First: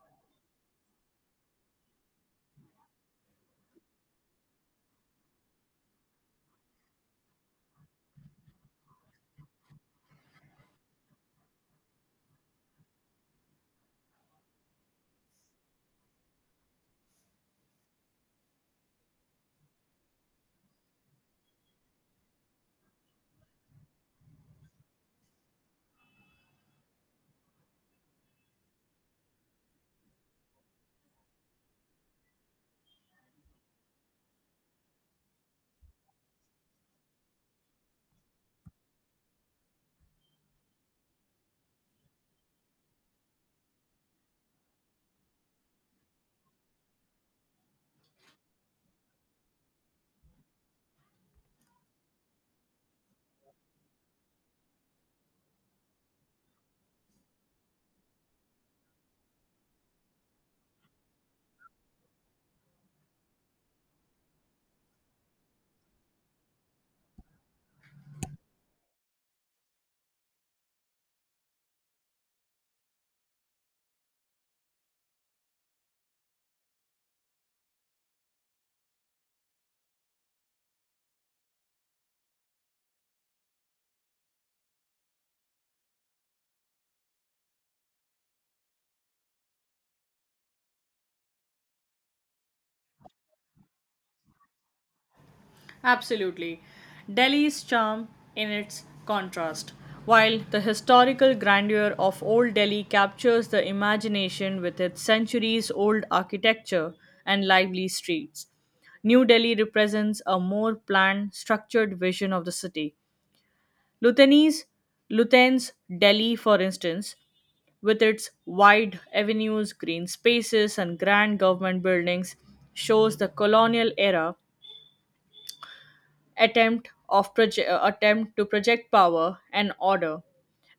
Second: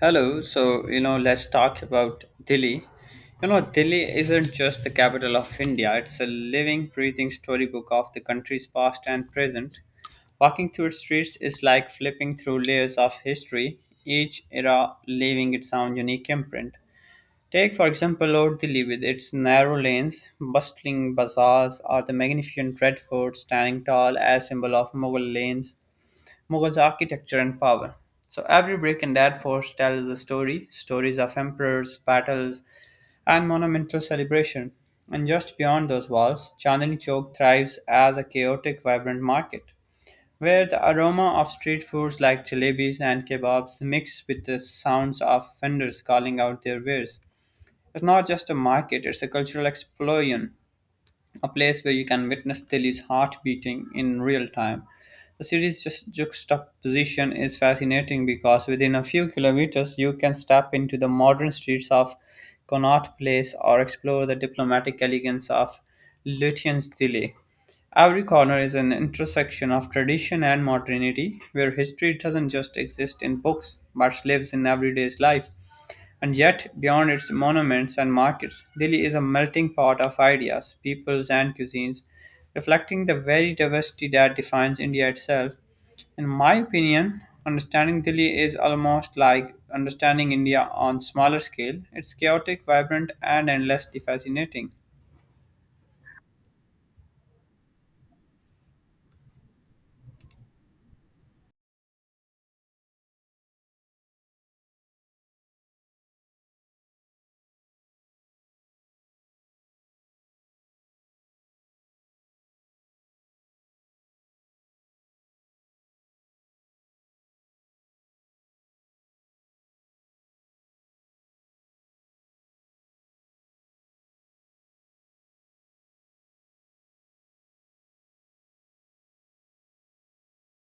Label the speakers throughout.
Speaker 1: Hello, let's talk about Delhi. Delhi isn't just the capital of India, it's a living, breathing storybook of the country's past and present. Walking through its streets is like flipping through layers of history, each era leaving its own unique imprint. Take, for example, Old Delhi with its narrow lanes, bustling bazaars, or the magnificent red fort standing tall as symbol of Mughal lanes Mughals architecture and power. So every brick in that force tells a story, stories of emperors, battles, and monumental celebration. And just beyond those walls, Chandni Chowk thrives as a chaotic, vibrant market, where the aroma of street foods like jalebis and kebabs mix with the sounds of vendors calling out their wares. It's not just a market, it's a cultural explosion, a place where you can witness Tilly's heart beating in real time. The city's just juxtaposition is fascinating because within a few kilometers you can step into the modern streets of Connaught Place or explore the diplomatic elegance of Lutyens Tilly. Every corner is an intersection of tradition and modernity, where history doesn't just exist in books but lives in everyday life. And yet, beyond its monuments and markets, Delhi is a melting pot of ideas, peoples, and cuisines, reflecting the very diversity that defines India itself. In my opinion, understanding Delhi is almost like understanding India on smaller scale. It's chaotic, vibrant, and endlessly fascinating.
Speaker 2: Absolutely. Delhi's charm in its contrast. While the historical grandeur of Old Delhi captures the imagination with its centuries old architecture and lively streets, New Delhi represents a more planned, structured vision of the city. Lutenese, Luten's Delhi, for instance, with its wide avenues, green spaces, and grand government buildings, shows the colonial era attempt to project power and order.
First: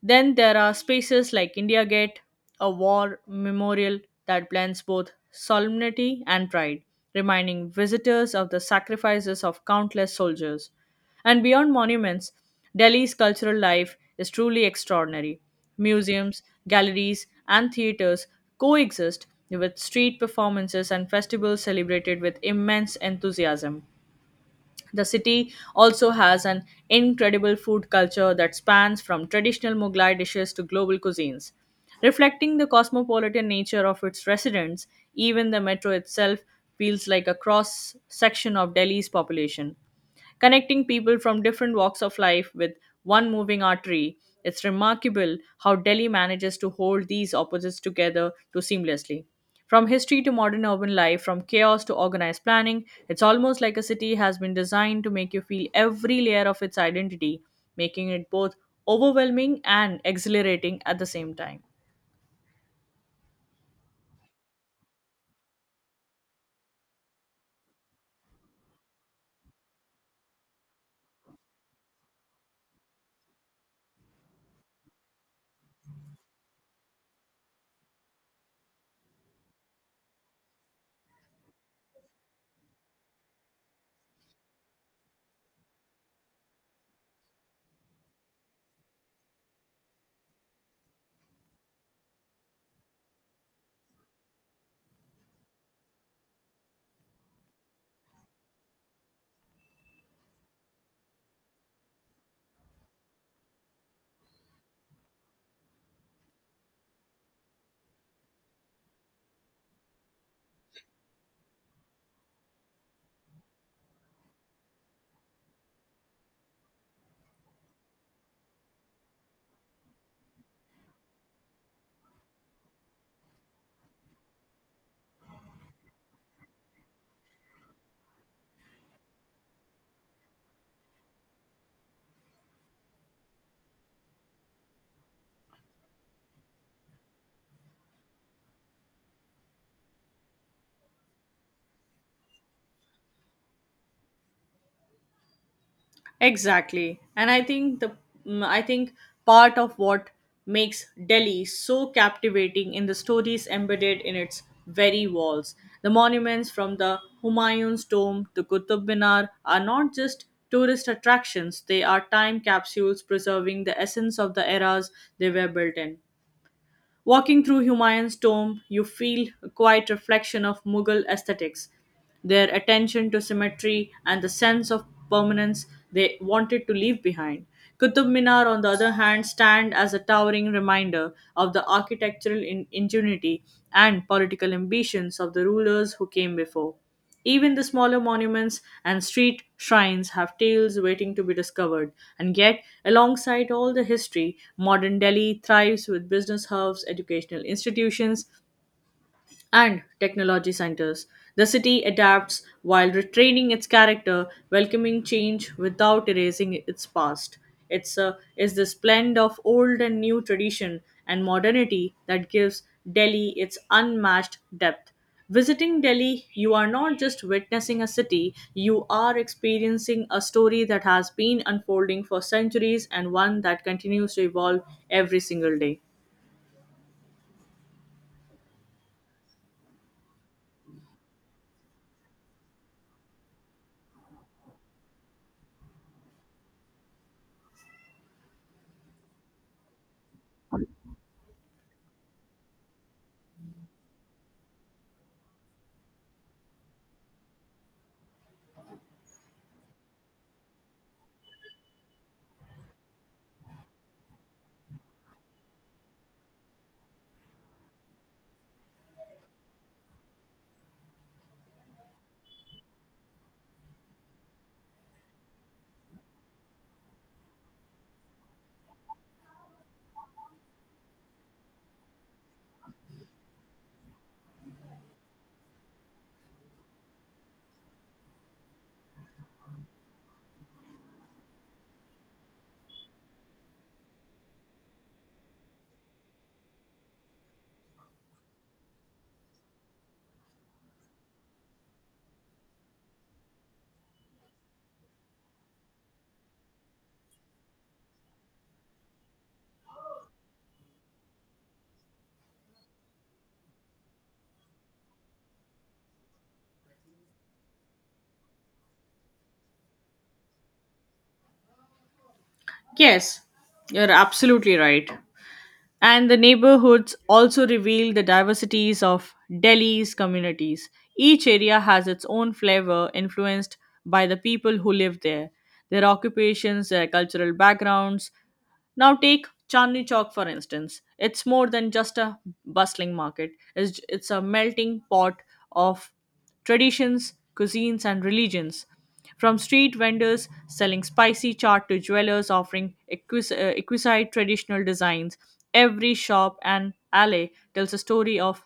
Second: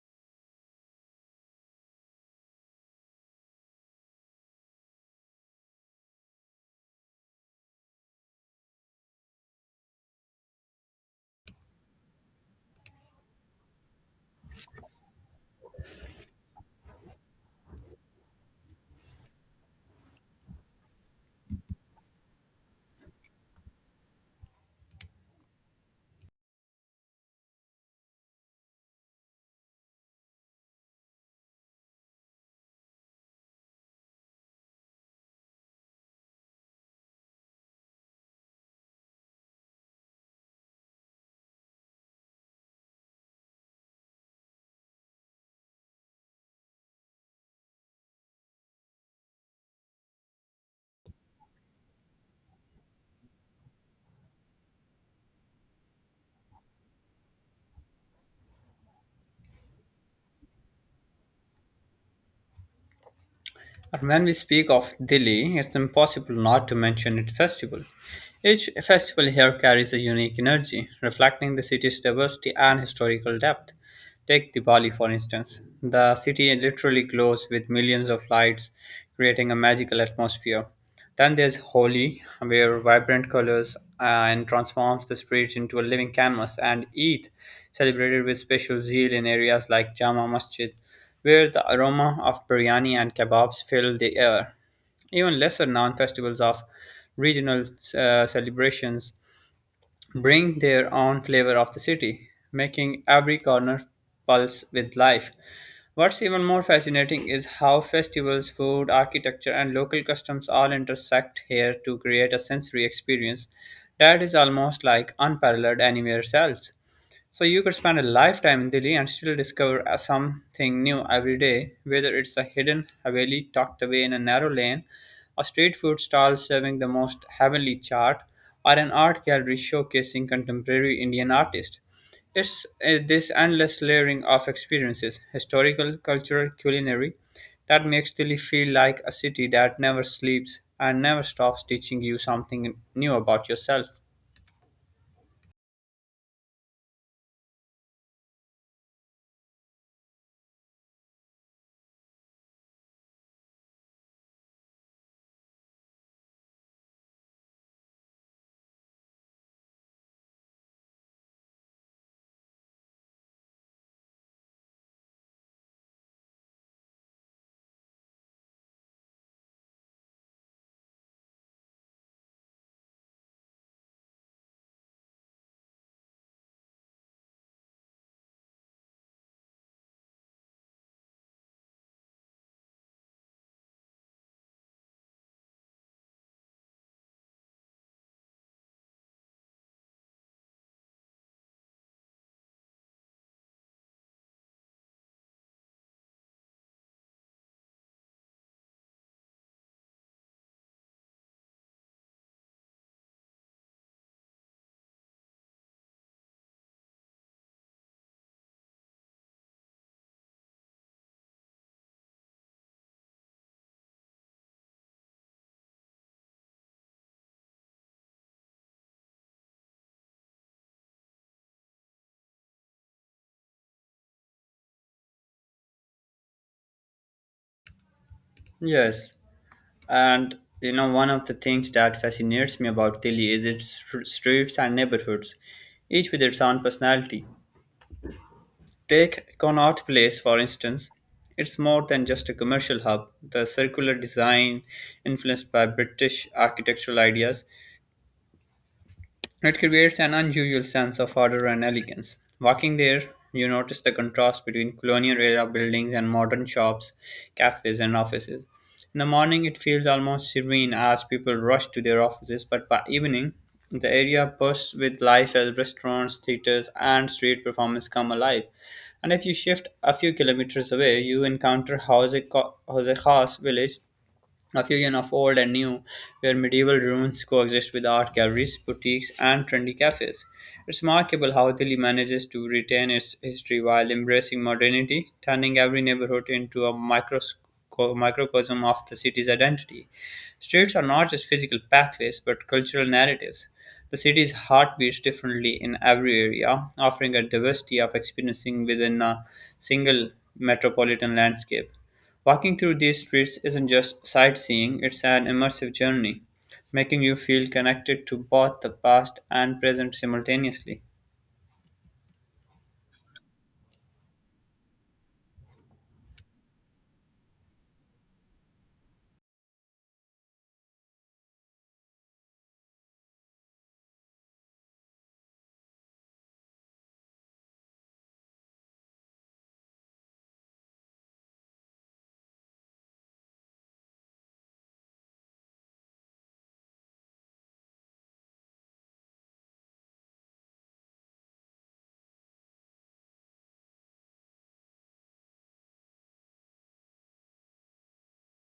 Speaker 2: Then there are spaces like India Gate, a war memorial that blends both solemnity and pride, reminding visitors of the sacrifices of countless soldiers. And beyond monuments, Delhi's cultural life is truly extraordinary. Museums, galleries, and theaters coexist with street performances and festivals celebrated with immense enthusiasm. The city also has an incredible food culture that spans from traditional Mughlai dishes to global cuisines. Reflecting the cosmopolitan nature of its residents, even the metro itself feels like a cross section of Delhi's population connecting people from different walks of life with one moving artery. It's remarkable how Delhi manages to hold these opposites together too seamlessly. From history to modern urban life, from chaos to organized planning, it's almost like a city has been designed to make you feel every layer of its identity, making it both overwhelming and exhilarating at the same time.
Speaker 1: But when we speak of Dili, it's impossible not to mention its festival. Each festival here carries a unique energy, reflecting the city's diversity and historical depth. Take Diwali, for instance. The city literally glows with millions of lights, creating a magical atmosphere. Then there's Holi, where vibrant colors and transforms the streets into a living canvas, and Eid, celebrated with special zeal in areas like Jama Masjid, where the aroma of biryani and kebabs fill the air. Even lesser known festivals of regional celebrations bring their own flavor of the city, making every corner pulse with life. What's even more fascinating is how festivals, food, architecture, and local customs all intersect here to create a sensory experience that is almost like unparalleled anywhere else. So you could spend a lifetime in Delhi and still discover something new every day, whether it's a hidden haveli tucked away in a narrow lane, a street food stall serving the most heavenly chaat, or an art gallery showcasing contemporary Indian artists. It's this endless layering of experiences, historical, cultural, culinary, that makes Delhi feel like a city that never sleeps and never stops teaching you something new about yourself.
Speaker 2: Exactly. And I think mm, I think part of what makes Delhi so captivating in the stories embedded in its very walls. The monuments from the Humayun's tomb to Qutub Minar are not just tourist attractions, they are time capsules preserving the essence of the eras they were built in. Walking through Humayun's tomb, you feel a quiet reflection of Mughal aesthetics, their attention to symmetry, and the sense of permanence they wanted to leave behind. Qutub Minar, on the other hand, stand as a towering reminder of the architectural ingenuity and political ambitions of the rulers who came before. Even the smaller monuments and street shrines have tales waiting to be discovered. And yet, alongside all the history, modern Delhi thrives with business hubs, educational institutions, and technology centers. The city adapts while retraining its character, welcoming change without erasing its past. It's a is this blend of old and new tradition and modernity that gives Delhi its unmatched depth. Visiting Delhi, you are not just witnessing a city, you are experiencing a story that has been unfolding for centuries and one that continues to evolve every single day.
Speaker 1: Yes. One of the things that fascinates me about Delhi is its streets and neighborhoods, each with its own personality. Take Connaught Place, for instance. It's more than just a commercial hub. The circular design, influenced by British architectural ideas, it creates an unusual sense of order and elegance. Walking there, you notice the contrast between colonial era buildings and modern shops, cafes, and offices. In the morning, it feels almost serene as people rush to their offices, but by evening, the area bursts with life as restaurants, theaters, and street performances come alive. And if you shift a few kilometers away, you encounter Jose Khas village, a fusion of old and new, where medieval ruins coexist with art galleries, boutiques, and trendy cafes. It's remarkable how Delhi manages to retain its history while embracing modernity, turning every neighborhood into a microcosm of the city's identity. Streets are not just physical pathways but cultural narratives. The city's heart beats differently in every area, offering a diversity of experiencing within a single metropolitan landscape. Walking through these streets isn't just sightseeing, it's an immersive journey, making you feel connected to both the past and present simultaneously.
Speaker 2: Yes, you're absolutely right. And the neighborhoods also reveal the diversities of Delhi's communities. Each area has its own flavor influenced by the people who live there, their occupations, their cultural backgrounds. Now, take Chandni Chowk for instance. It's more than just a bustling market, it's a melting pot of traditions, cuisines, and religions. From street vendors selling spicy chaat to jewelers offering exquisite traditional designs, every shop and alley tells a story of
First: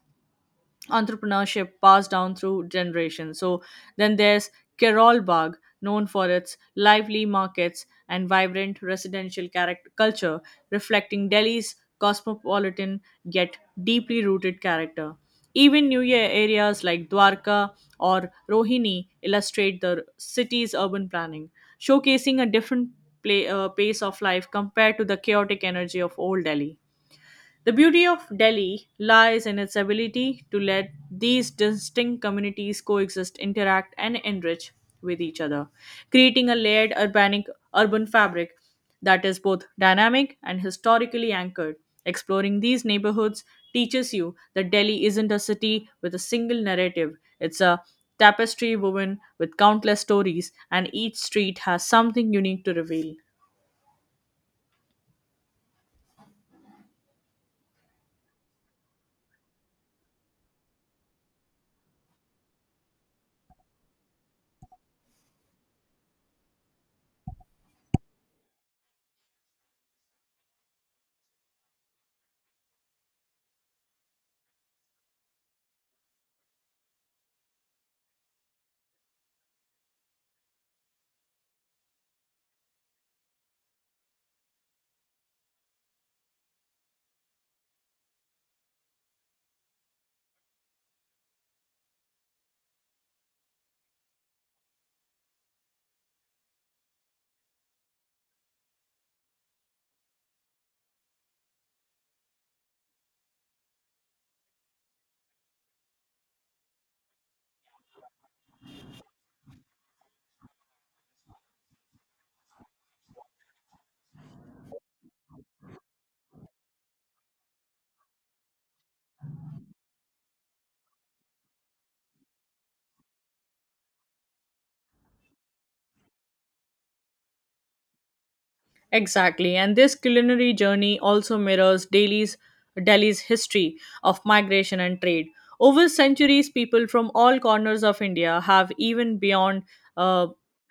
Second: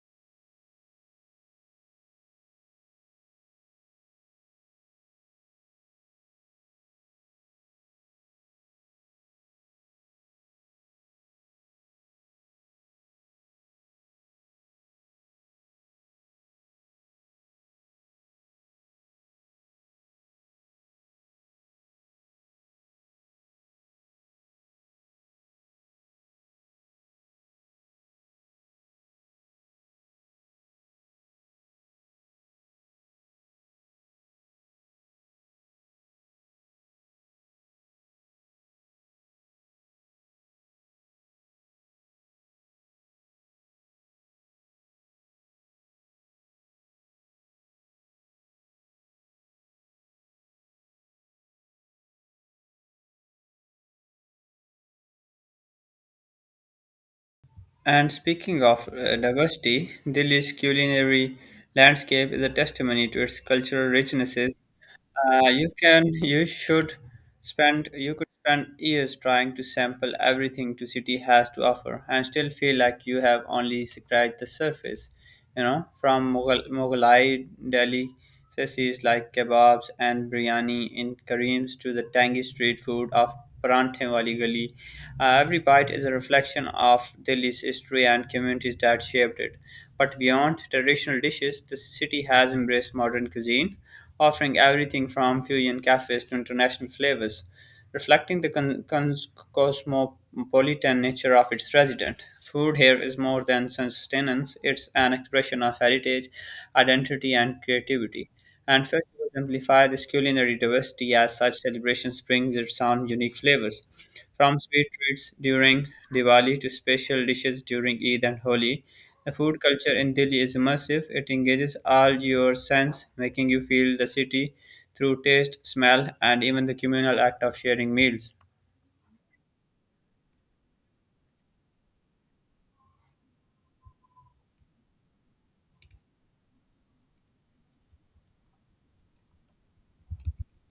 Speaker 2: entrepreneurship passed down through generations. So then there's Keralbagh, known for its lively markets and vibrant residential character culture, reflecting Delhi's cosmopolitan yet deeply rooted character. Even New Year areas like Dwarka or Rohini illustrate the city's urban planning, showcasing a different pace of life compared to the chaotic energy of old Delhi. The beauty of Delhi lies in its ability to let these distinct communities coexist, interact, and enrich with each other, creating a layered urban fabric that is both dynamic and historically anchored. Exploring these neighborhoods teaches you that Delhi isn't a city with a single narrative, it's a tapestry woven with countless stories, and each street has something unique to reveal.
Speaker 1: And speaking of diversity, Delhi's culinary landscape is a testimony to its cultural richnesses. You can, you should spend, you could spend years trying to sample everything the city has to offer and still feel like you have only scratched the surface. You know, from Mughalai Delhi says like kebabs and biryani in Kareem's to the tangy street food of Paranthe Wali Gali. Every bite is a reflection of Delhi's history and communities that shaped it. But beyond traditional dishes, the city has embraced modern cuisine offering everything from fusion cafes to international flavors, reflecting the cosmopolitan nature of its resident. Food here is more than sustenance, it's an expression of heritage, identity, and creativity. And festivals amplify this culinary diversity as such celebrations brings its own unique flavors. From sweet treats during Diwali to special dishes during Eid and Holi, the food culture in Delhi is immersive. It engages all your sense, making you feel the city through taste, smell, and even the communal act of sharing meals.
Speaker 2: Exactly, and this culinary journey also mirrors Delhi's history of migration and trade. Over centuries, people from all corners of India have even beyond uh,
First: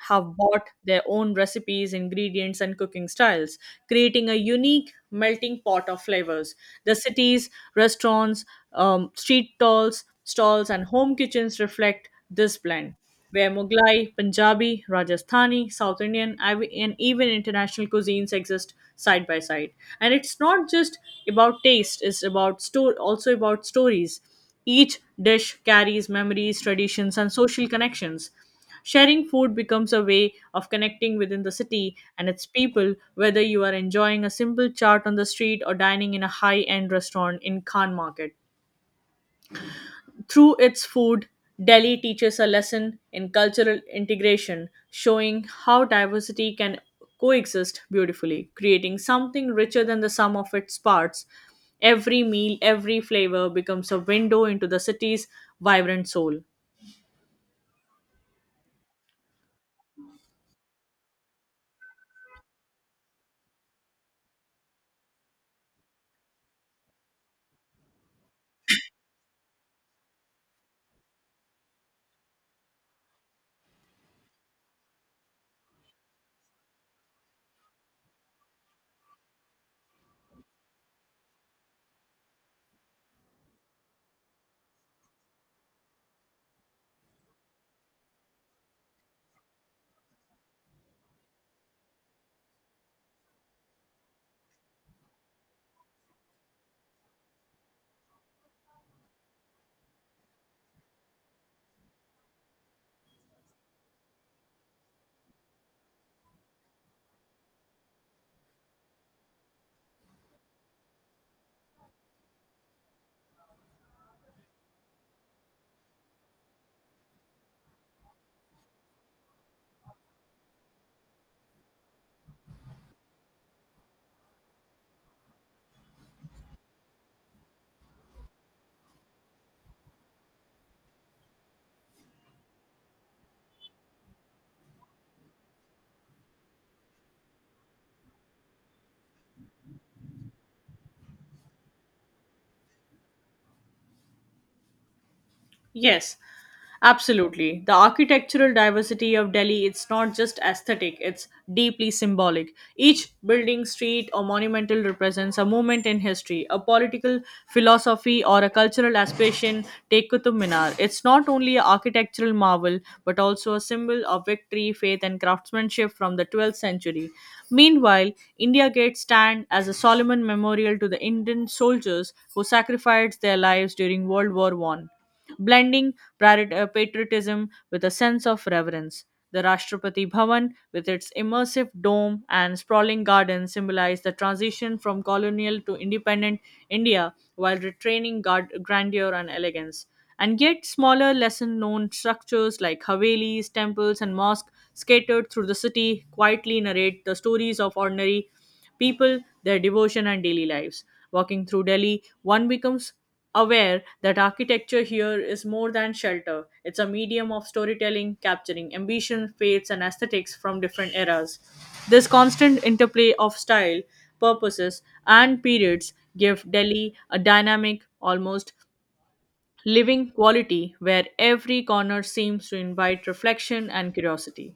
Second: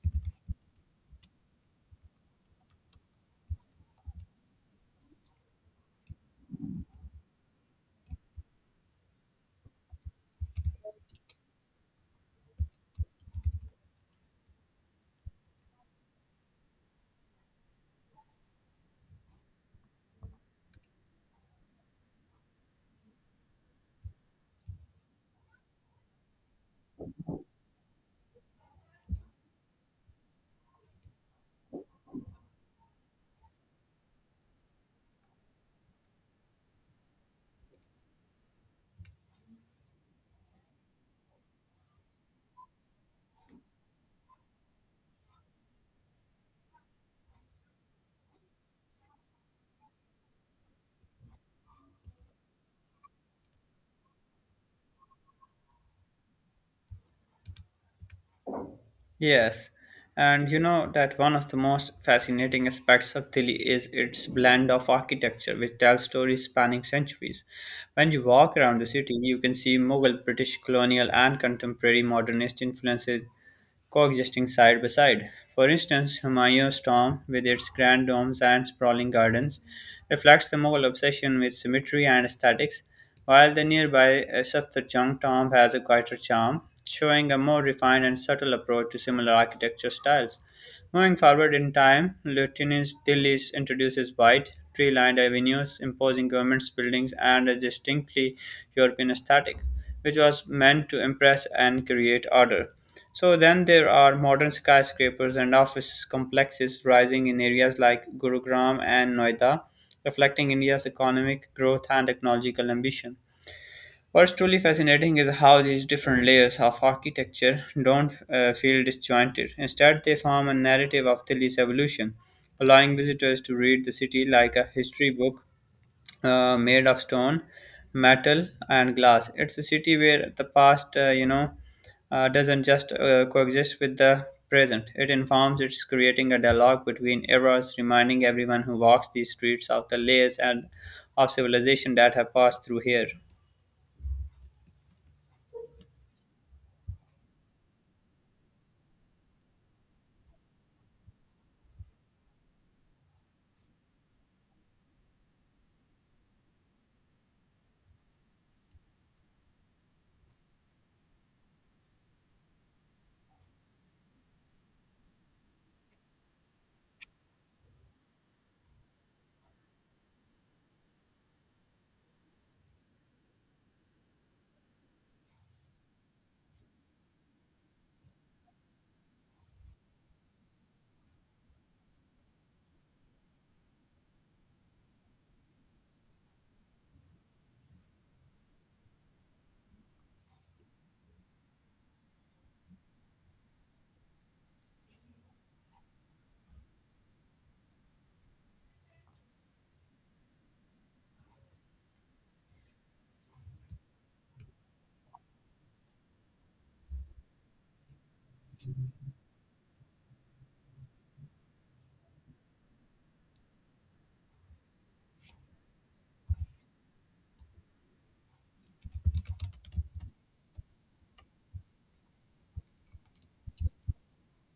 Speaker 2: have bought their own recipes, ingredients, and cooking styles creating a unique melting pot of flavors. The cities, restaurants, street stalls, and home kitchens reflect this blend, where Mughlai, Punjabi, Rajasthani, South Indian, and even international cuisines exist side by side. And it's not just about taste; it's also about stories. Each dish carries memories, traditions, and social connections. Sharing food becomes a way of connecting within the city and its people, whether you are enjoying a simple chart on the street or dining in a high end restaurant in Khan Market. Through its food, Delhi teaches a lesson in cultural integration, showing how diversity can coexist beautifully, creating something richer than the sum of its parts. Every meal, every flavor becomes a window into the city's vibrant soul.
Speaker 1: Yes, and you know that one of the most fascinating aspects of Delhi is its blend of architecture, which tells stories spanning centuries. When you walk around the city, you can see Mughal, British colonial, and contemporary modernist influences coexisting side by side. For instance, Humayun's tomb, with its grand domes and sprawling gardens, reflects the Mughal obsession with symmetry and aesthetics, while the nearby Safdarjung tomb has a quieter charm, showing a more refined and subtle approach to similar architecture styles. Moving forward in time, Lieutenant's Delhi introduces wide, tree-lined avenues, imposing government buildings, and a distinctly European aesthetic, which was meant to impress and create order. So then there are modern skyscrapers and office complexes rising in areas like Gurugram and Noida, reflecting India's economic growth and technological ambition. What's truly fascinating is how these different layers of architecture don't feel disjointed. Instead, they form a narrative of Delhi's evolution, allowing visitors to read the city like a history book made of stone, metal, and glass. It's a city where the past doesn't just coexist with the present. It informs. It's creating a dialogue between eras, reminding everyone who walks these streets of the layers and of civilization that have passed through here.
Speaker 2: Yes, absolutely. The architectural diversity of Delhi it's not just aesthetic, it's deeply symbolic. Each building, street or monumental represents a moment in history, a political philosophy or a cultural aspiration. Take Qutub Minar. It's not only an architectural marvel but also a symbol of victory, faith and craftsmanship from the 12th century. Meanwhile, India Gate stand as a solemn memorial to the Indian soldiers who sacrificed their lives during World War 1 blending patriotism with a sense of reverence. The Rashtrapati Bhavan, with its immersive dome and sprawling garden, symbolized the transition from colonial to independent India while retaining grandeur and elegance. And yet, smaller, lesser known structures like Havelis, temples, and mosques scattered through the city quietly narrate the stories of ordinary people, their devotion, and daily lives. Walking through Delhi, one becomes aware that architecture here is more than shelter. It's a medium of storytelling, capturing ambition, faiths, and aesthetics from different eras. This constant interplay of style, purposes, and periods give Delhi a dynamic, almost living quality where every corner seems to invite reflection and curiosity.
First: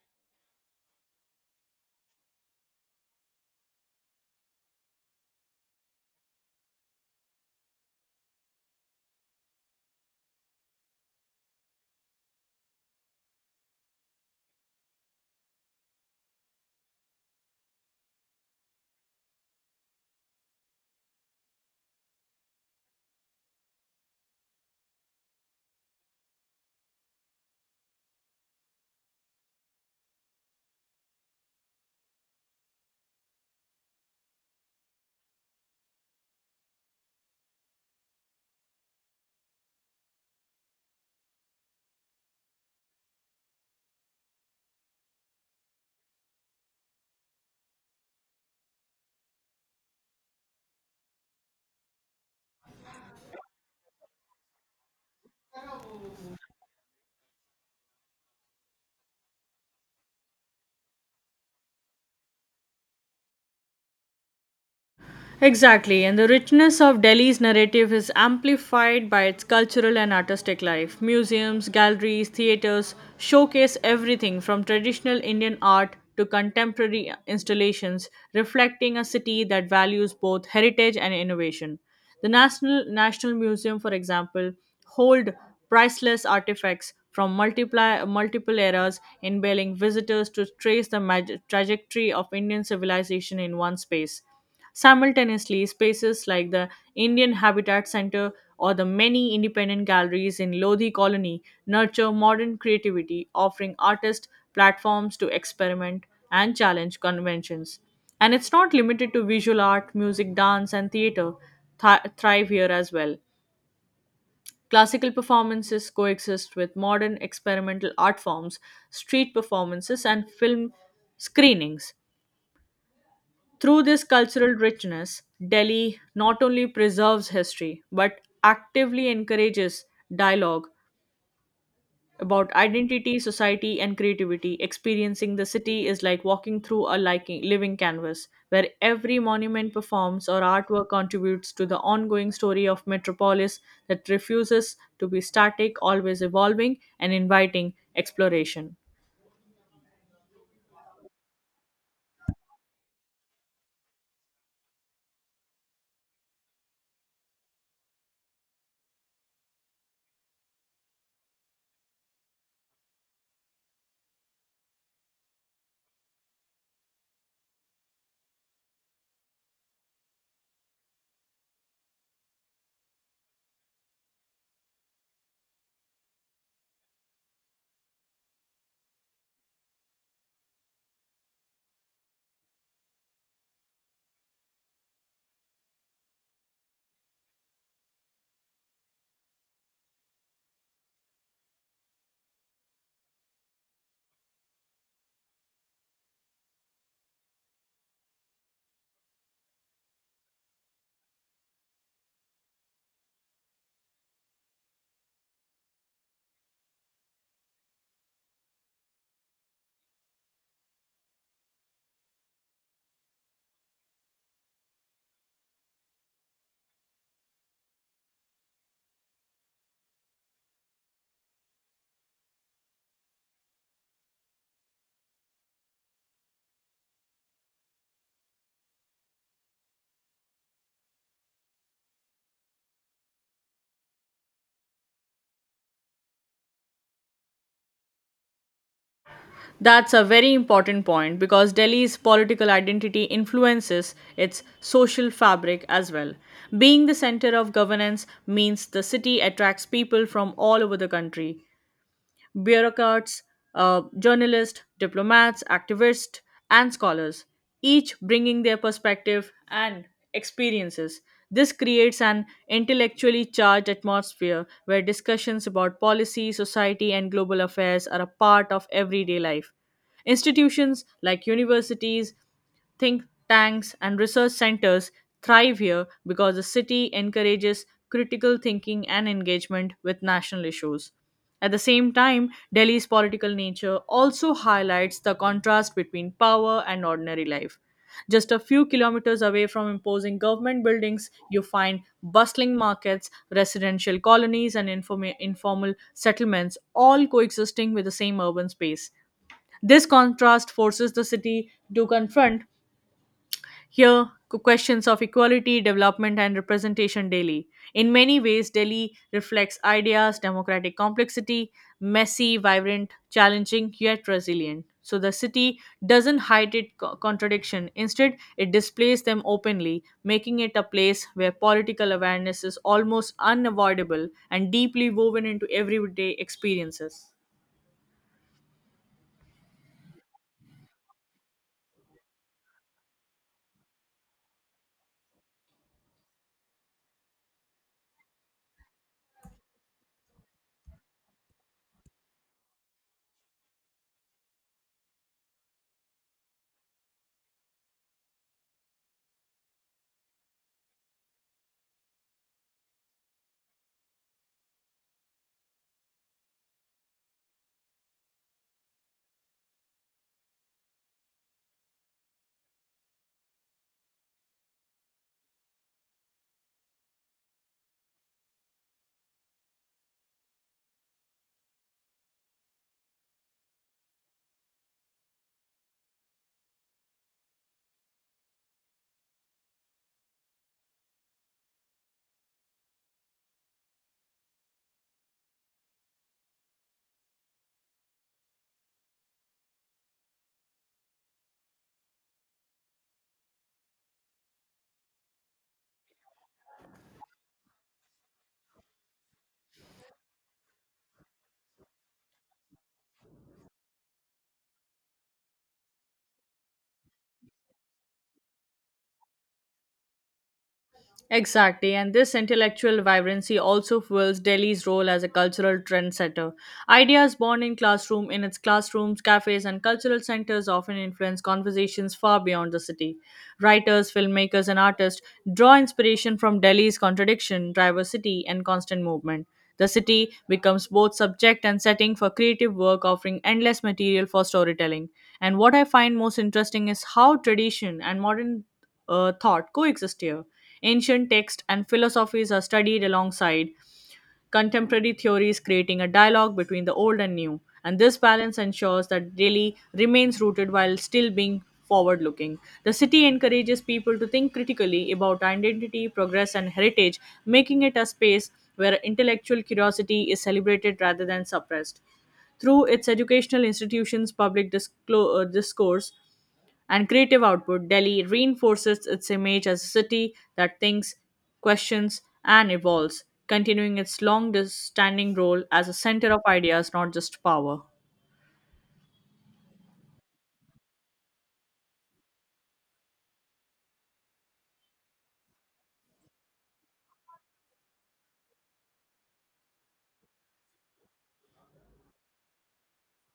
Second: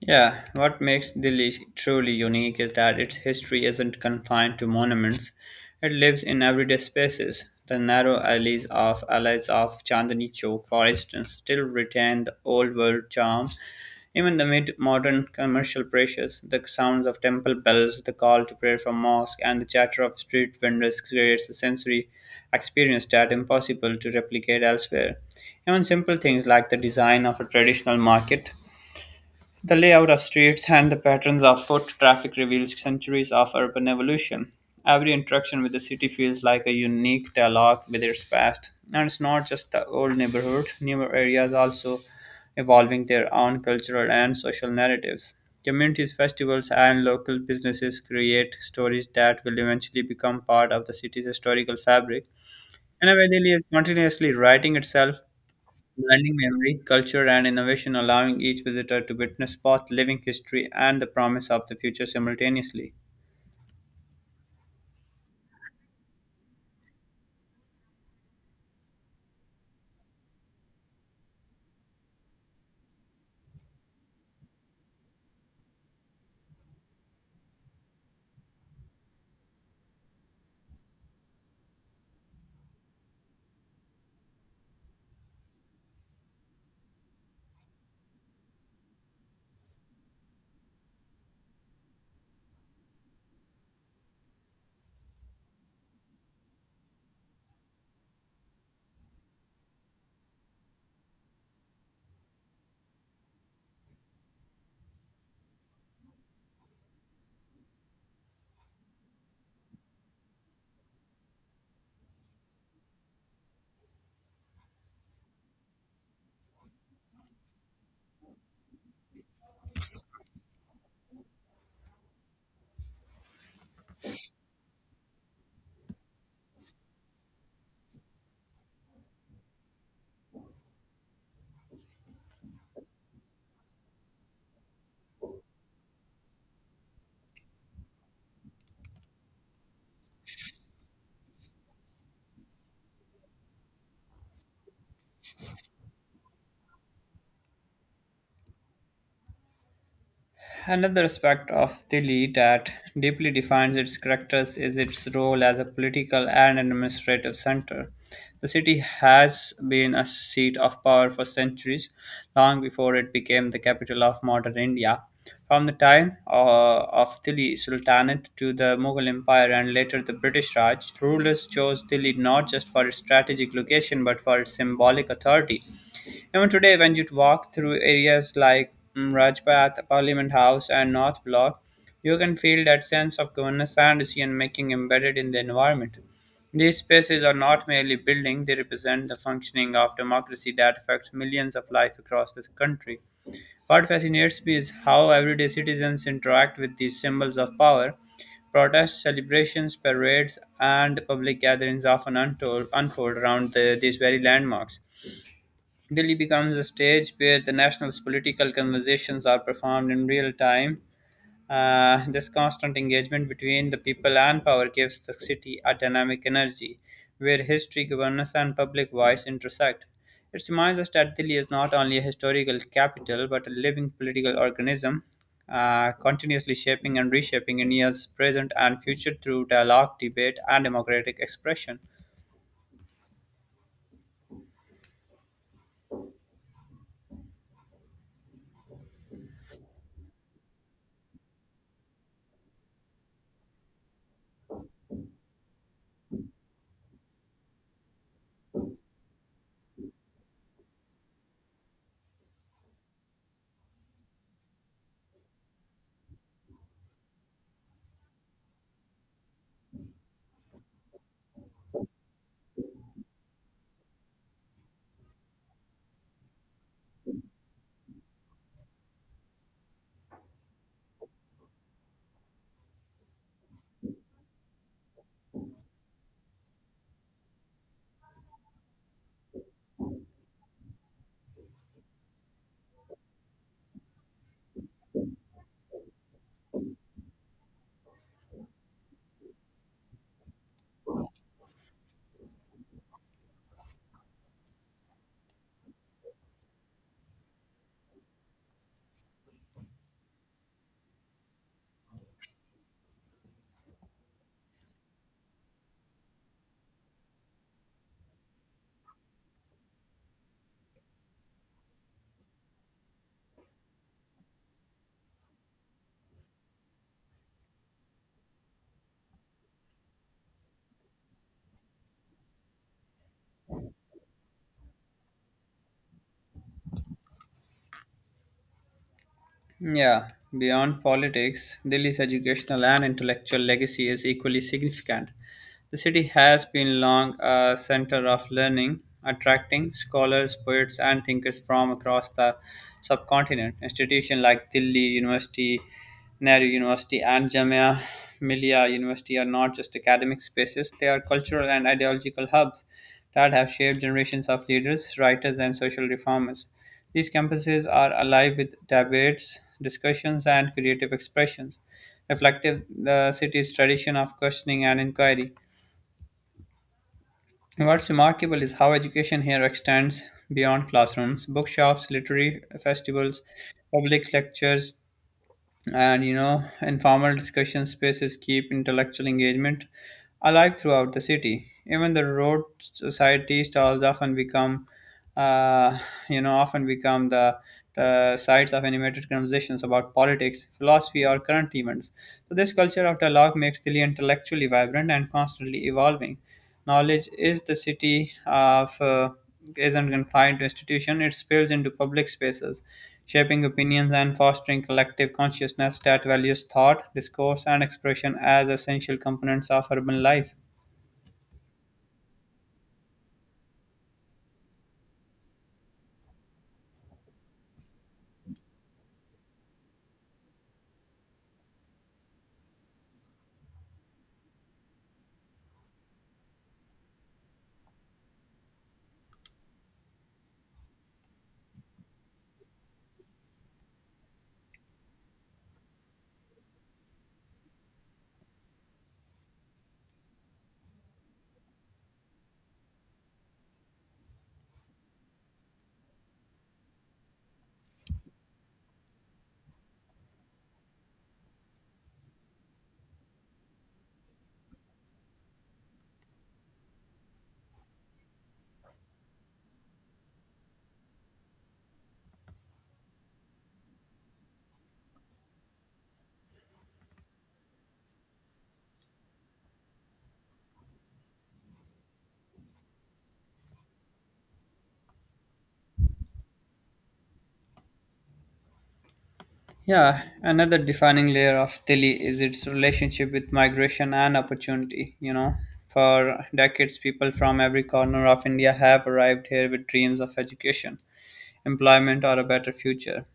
Speaker 1: Yeah, what makes Delhi truly unique is that its history isn't confined to monuments. It lives in everyday spaces. The narrow alleys of Chandni Chowk, for instance, still retain the old world charm. Even the mid modern commercial pressures, the sounds of temple bells, the call to prayer from mosque, and the chatter of street vendors creates a sensory experience that impossible to replicate elsewhere. Even simple things like the design of a traditional market, the layout of streets and the patterns of foot traffic reveals centuries of urban evolution. Every interaction with the city feels like a unique dialogue with its past. And it's not just the old neighborhood, newer areas also evolving their own cultural and social narratives. Communities, festivals, and local businesses create stories that will eventually become part of the city's historical fabric. And is continuously writing itself blending memory, culture, and innovation, allowing each visitor to witness both living history and the promise of the future simultaneously.
Speaker 2: Exactly, and the richness of Delhi's narrative is amplified by its cultural and artistic life. Museums, galleries, theatres showcase everything from traditional Indian art to contemporary installations, reflecting a city that values both heritage and innovation. The National Museum, for example, hold priceless artifacts from multiple eras, enabling visitors to trace the trajectory of Indian civilization in one space. Simultaneously, spaces like the Indian Habitat Center or the many independent galleries in Lodhi Colony nurture modern creativity, offering artists platforms to experiment and challenge conventions. And it's not limited to visual art, music, dance, and theater, thrive here as well. Classical performances coexist with modern experimental art forms, street performances, and film screenings through this cultural richness, Delhi not only preserves history but actively encourages dialogue about identity, society, and creativity. Experiencing the city is like walking through a living canvas where every monument performs or artwork contributes to the ongoing story of metropolis that refuses to be static, always evolving, and inviting exploration.
Speaker 1: Another aspect of Delhi that deeply defines its characters is its role as a political and administrative center. The city has been a seat of power for centuries, long before it became the capital of modern India. From the time of Delhi Sultanate to the Mughal Empire and later the British Raj, rulers chose Delhi not just for its strategic location but for its symbolic authority. Even today, when you walk through areas like Rajpath, Parliament House, and North Block, you can feel that sense of governance and decision making embedded in the environment. These spaces are not merely buildings, they represent the functioning of democracy that affects millions of lives across this country. What fascinates me is how everyday citizens interact with these symbols of power. Protests, celebrations, parades, and public gatherings often unfold around these very landmarks. Delhi becomes a stage where the national's political conversations are performed in real time. This constant engagement between the people and power gives the city a dynamic energy where history, governance, and public voice intersect. It reminds us that Delhi is not only a historical capital but a living political organism, continuously shaping and reshaping India's present and future through dialogue, debate, and democratic expression.
Speaker 2: That's a very important point because Delhi's political identity influences its social fabric as well. Being the center of governance means the city attracts people from all over the country bureaucrats, journalists, diplomats, activists, and scholars, each bringing their perspective and experiences. This creates an intellectually charged atmosphere where discussions about policy, society, and global affairs are a part of everyday life. Institutions like universities, think tanks, and research centers thrive here because the city encourages critical thinking and engagement with national issues. At the same time, Delhi's political nature also highlights the contrast between power and ordinary life. Just a few kilometers away from imposing government buildings, you find bustling markets, residential colonies, and informal settlements all coexisting with the same urban space. This contrast forces the city to confront here questions of equality, development, and representation daily. In many ways, Delhi reflects ideas, democratic complexity, messy, vibrant, challenging, yet resilient. So the city doesn't hide its contradiction. Instead, it displays them openly, making it a place where political awareness is almost unavoidable and deeply woven into everyday experiences.
Speaker 1: Yeah, beyond politics, Delhi's educational and intellectual legacy is equally significant. The city has been long a center of learning, attracting scholars, poets, and thinkers from across the subcontinent. Institutions like Delhi University, Nehru University, and Jamia Millia University are not just academic spaces, they are cultural and ideological hubs that have shaped generations of leaders, writers, and social reformers. These campuses are alive with debates, discussions, and creative expressions, reflective the city's tradition of questioning and inquiry. What's remarkable is how education here extends beyond classrooms, bookshops, literary festivals, public lectures, and informal discussion spaces keep intellectual engagement alive throughout the city. Even the roadside tea stalls often become uh, you know often become the sites of animated conversations about politics, philosophy, or current events. So this culture of dialogue makes Delhi intellectually vibrant and constantly evolving. Knowledge is the city of isn't confined to institution; it spills into public spaces, shaping opinions and fostering collective consciousness that values thought, discourse, and expression as essential components of urban life.
Speaker 2: Exactly, and this intellectual vibrancy also fuels Delhi's role as a cultural trendsetter. Ideas born in classroom in its classrooms, cafes, and cultural centers often influence conversations far beyond the city. Writers, filmmakers, and artists draw inspiration from Delhi's contradiction, diversity, and constant movement. The city becomes both subject and setting for creative work, offering endless material for storytelling. And what I find most interesting is how tradition and modern thought coexist here. Ancient texts and philosophies are studied alongside contemporary theories, creating a dialogue between the old and new. And this balance ensures that Delhi remains rooted while still being forward looking. The city encourages people to think critically about identity, progress, and heritage, making it a space where intellectual curiosity is celebrated rather than suppressed. Through its educational institutions, public discourse and creative output, Delhi reinforces its image as a city that thinks, questions, and evolves, continuing its long standing role as a center of ideas, not just power.
Speaker 1: Yeah, another defining layer of Delhi is its relationship with migration and opportunity. For decades, people from every corner of India have arrived here with dreams of education, employment, or a better future.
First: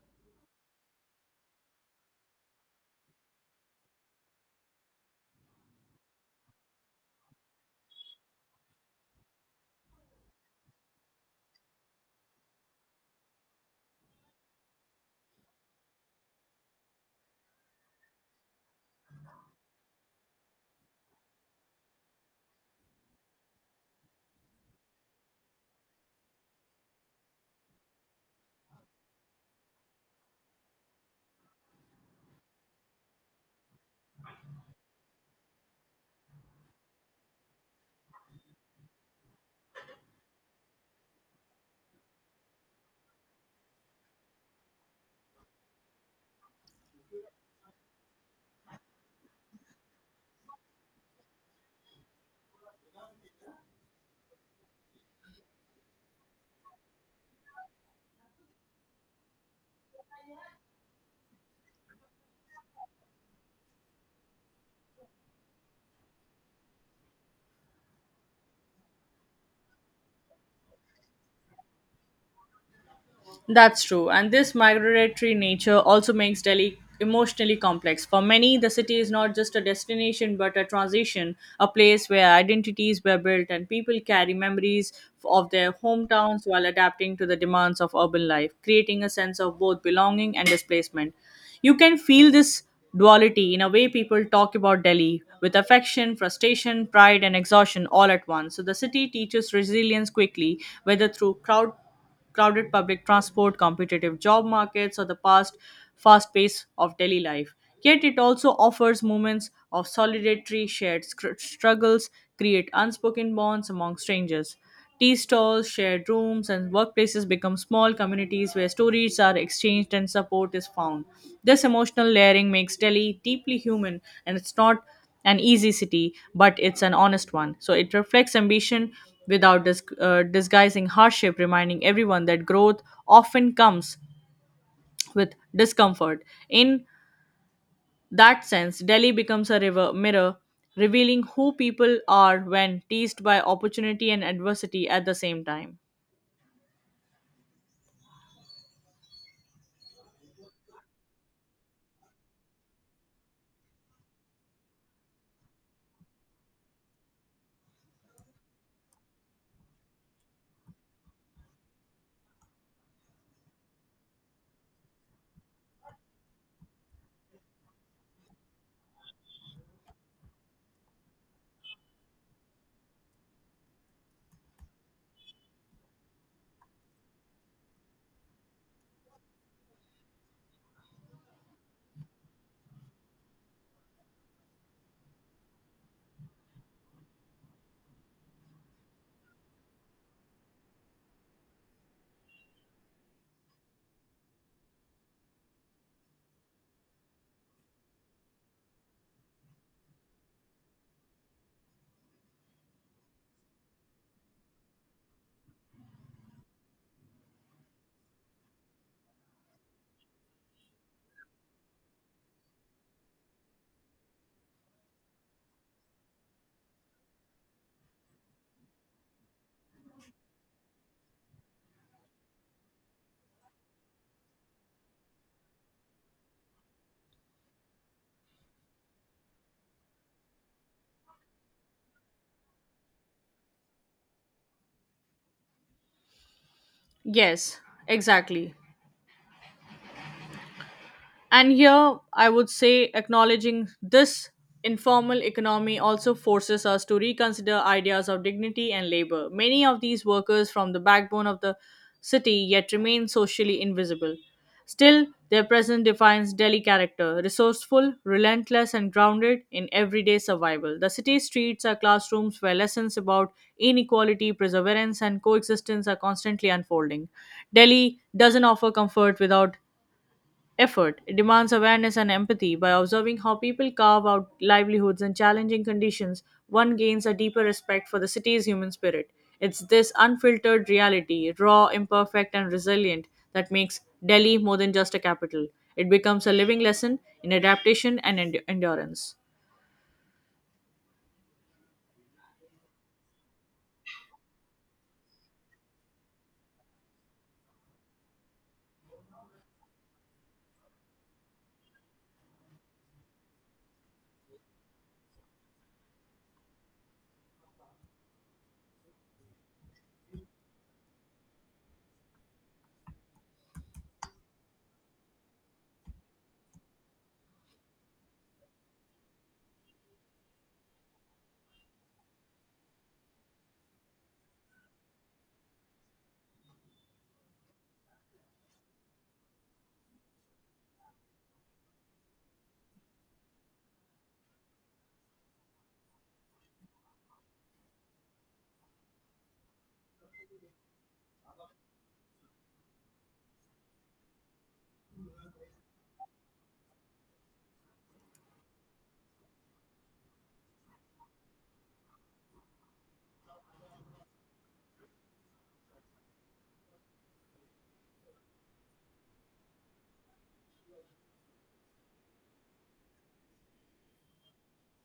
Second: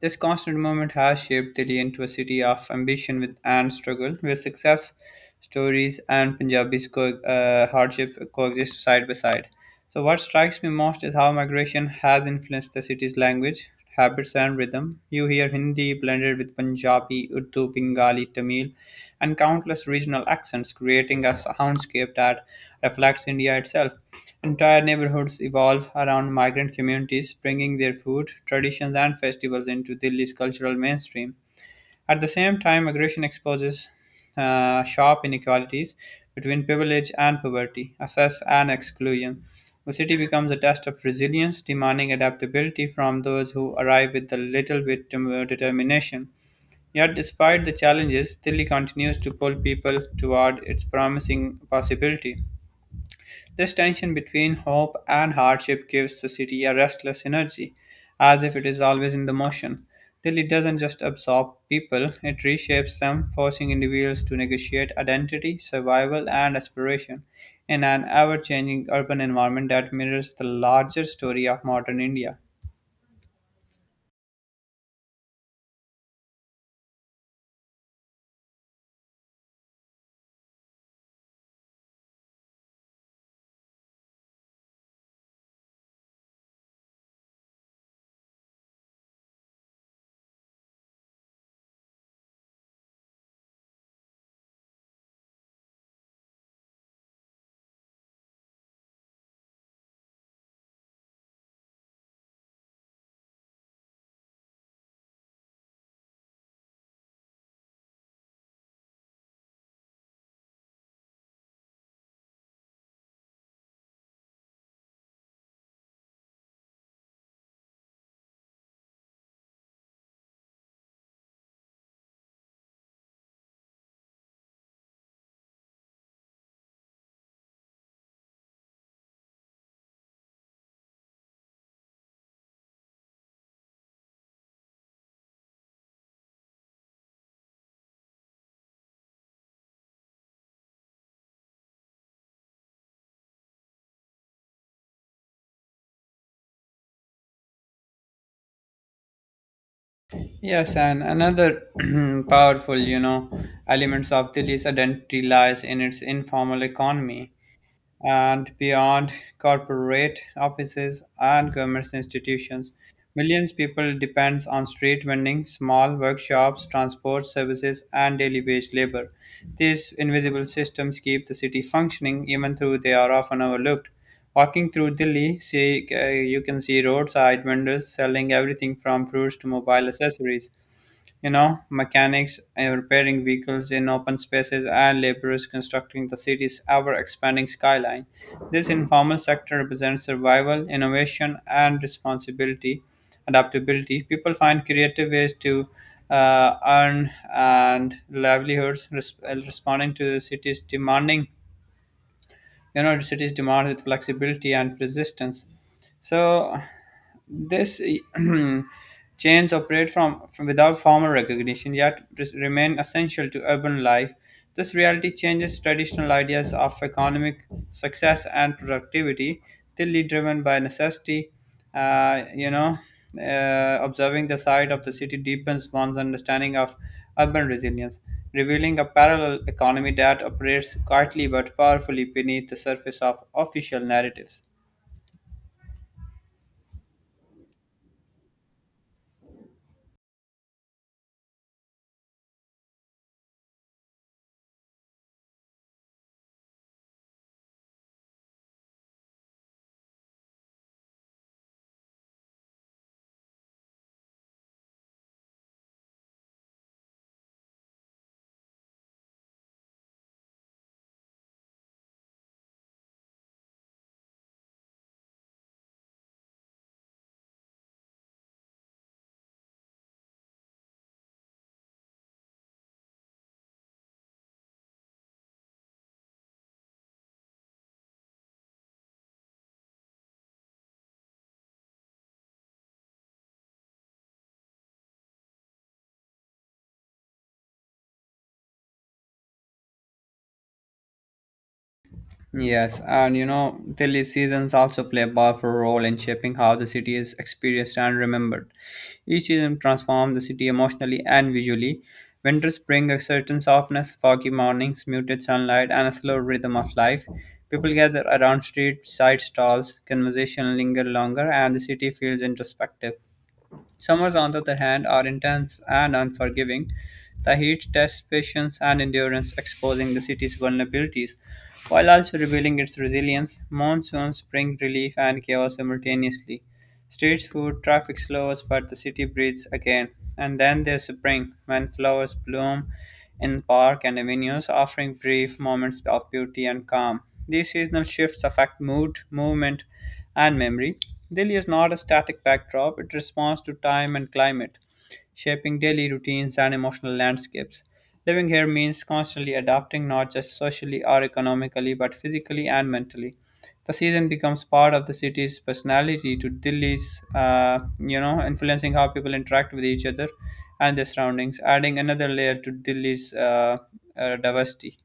Speaker 1: This constant movement has shaped Delhi into a city of ambition with, and struggle, where success stories and hardship coexist side by side. So what strikes me most is how migration has influenced the city's language, habits, and rhythm. You hear Hindi blended with Punjabi, Urdu, Bengali, Tamil, and countless regional accents, creating a soundscape that reflects India itself. Entire neighborhoods evolve around migrant communities, bringing their food, traditions, and festivals into Delhi's cultural mainstream. At the same time, migration exposes sharp inequalities between privilege and poverty, access and exclusion. The city becomes a test of resilience, demanding adaptability from those who arrive with a little bit determination. Yet, despite the challenges, Delhi continues to pull people toward its promising possibility. This tension between hope and hardship gives the city a restless energy, as if it is always in the motion. Delhi doesn't just absorb people, it reshapes them, forcing individuals to negotiate identity, survival, and aspiration in an ever changing urban environment that mirrors the larger story of modern India.
Speaker 2: That's true, and this migratory nature also makes Delhi emotionally complex. For many, the city is not just a destination but a transition, a place where identities were built and people carry memories of their hometowns while adapting to the demands of urban life, creating a sense of both belonging and displacement. You can feel this duality in a way people talk about Delhi with affection, frustration, pride, and exhaustion all at once. So the city teaches resilience quickly, whether through crowded public transport, competitive job markets, or the past fast pace of daily life. Yet it also offers moments of solidarity, shared struggles, create unspoken bonds among strangers. Tea stalls, shared rooms, and workplaces become small communities where stories are exchanged and support is found. This emotional layering makes Delhi deeply human, and it's not an easy city, but it's an honest one. So it reflects ambition without disguising hardship, reminding everyone that growth often comes with discomfort. In that sense, Delhi becomes a river mirror, revealing who people are when teased by opportunity and adversity at the same time.
Speaker 1: Yes, and another powerful, elements of Delhi's identity lies in its informal economy. And beyond corporate offices and government institutions. Millions people depends on street vending, small workshops, transport services, and daily wage labor. These invisible systems keep the city functioning even though they are often overlooked. Walking through Delhi, you can see roadside vendors selling everything from fruits to mobile accessories. You know, mechanics repairing vehicles in open spaces and laborers constructing the city's ever expanding skyline. This informal sector represents survival, innovation, and responsibility, adaptability. People find creative ways to earn and livelihoods responding to the city's demanding, you know, the city's demand with flexibility and persistence. So this chains operate from without formal recognition, yet remain essential to urban life. This reality changes traditional ideas of economic success and productivity, tilly driven by necessity. Uh, you know, observing the side of the city deepens one's understanding of urban resilience, revealing a parallel economy that operates quietly but powerfully beneath the surface of official narratives.
Speaker 2: Yes, exactly. And here I would say acknowledging this informal economy also forces us to reconsider ideas of dignity and labor. Many of these workers from the backbone of the city yet remain socially invisible. Still, their presence defines Delhi character resourceful, relentless, and grounded in everyday survival. The city streets are classrooms where lessons about inequality, perseverance, and coexistence are constantly unfolding. Delhi doesn't offer comfort without effort. Demands awareness and empathy. By observing how people carve out livelihoods in challenging conditions, one gains a deeper respect for the city's human spirit. It's this unfiltered reality, raw, imperfect, and resilient, that makes Delhi more than just a capital. It becomes a living lesson in adaptation and endurance.
Speaker 1: Yes, and you know, Delhi seasons also play a powerful role in shaping how the city is experienced and remembered. Each season transforms the city emotionally and visually. Winters bring a certain softness, foggy mornings, muted sunlight, and a slow rhythm of life. People gather around street side stalls, conversation linger longer, and the city feels introspective. Summers, on the other hand, are intense and unforgiving. The heat tests patience and endurance, exposing the city's vulnerabilities, while also revealing its resilience. Monsoons bring relief and chaos simultaneously. Street food, traffic slows, but the city breathes again. And then there's spring, when flowers bloom in parks and avenues, offering brief moments of beauty and calm. These seasonal shifts affect mood, movement, and memory. Delhi is not a static backdrop, it responds to time and climate shaping daily routines and emotional landscapes. Living here means constantly adapting not just socially or economically but physically and mentally. The season becomes part of the city's personality to influencing how people interact with each other and their surroundings, adding another layer to Delhi's diversity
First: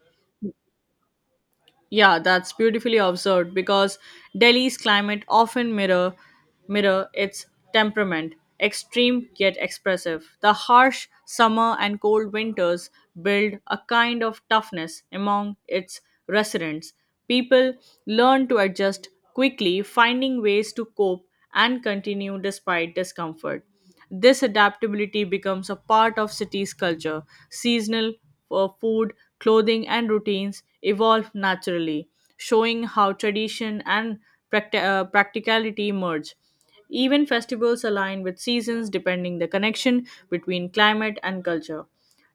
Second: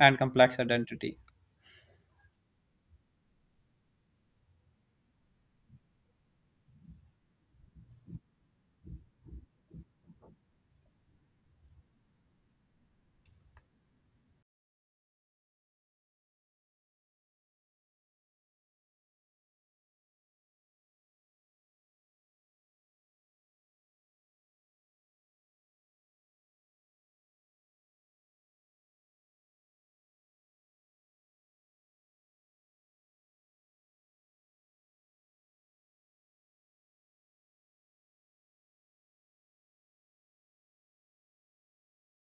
Speaker 1: and complex identity.
Speaker 2: Yeah, that's beautifully observed because Delhi's climate often mirror its temperament, extreme yet expressive. The harsh summer and cold winters build a kind of toughness among its residents. People learn to adjust quickly, finding ways to cope and continue despite discomfort. This adaptability becomes a part of city's culture. Seasonal for food, clothing, and routines evolve naturally, showing how tradition and practicality merge. Even festivals align with seasons depending the connection between climate and culture.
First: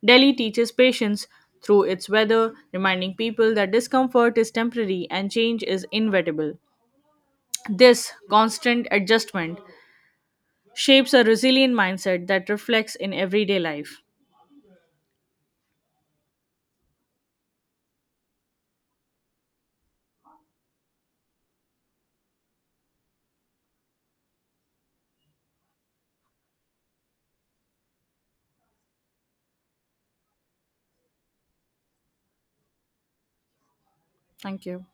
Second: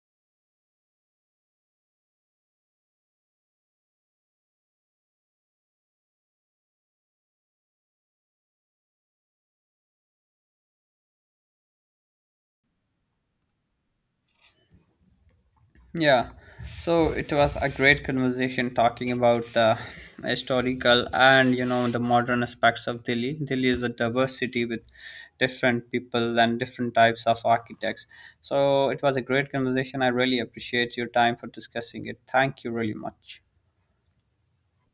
Speaker 2: Delhi teaches patience through its weather, reminding people that discomfort is temporary and change is inevitable. This constant adjustment shapes a resilient mindset that reflects in everyday life.
Speaker 1: Yeah, so it was a great conversation talking about the historical and you know the modern aspects of Delhi. Delhi is a diverse city with different people and different types of architects. So it was a great conversation. I really appreciate your time for discussing it. Thank you really much.
Speaker 2: Thank you.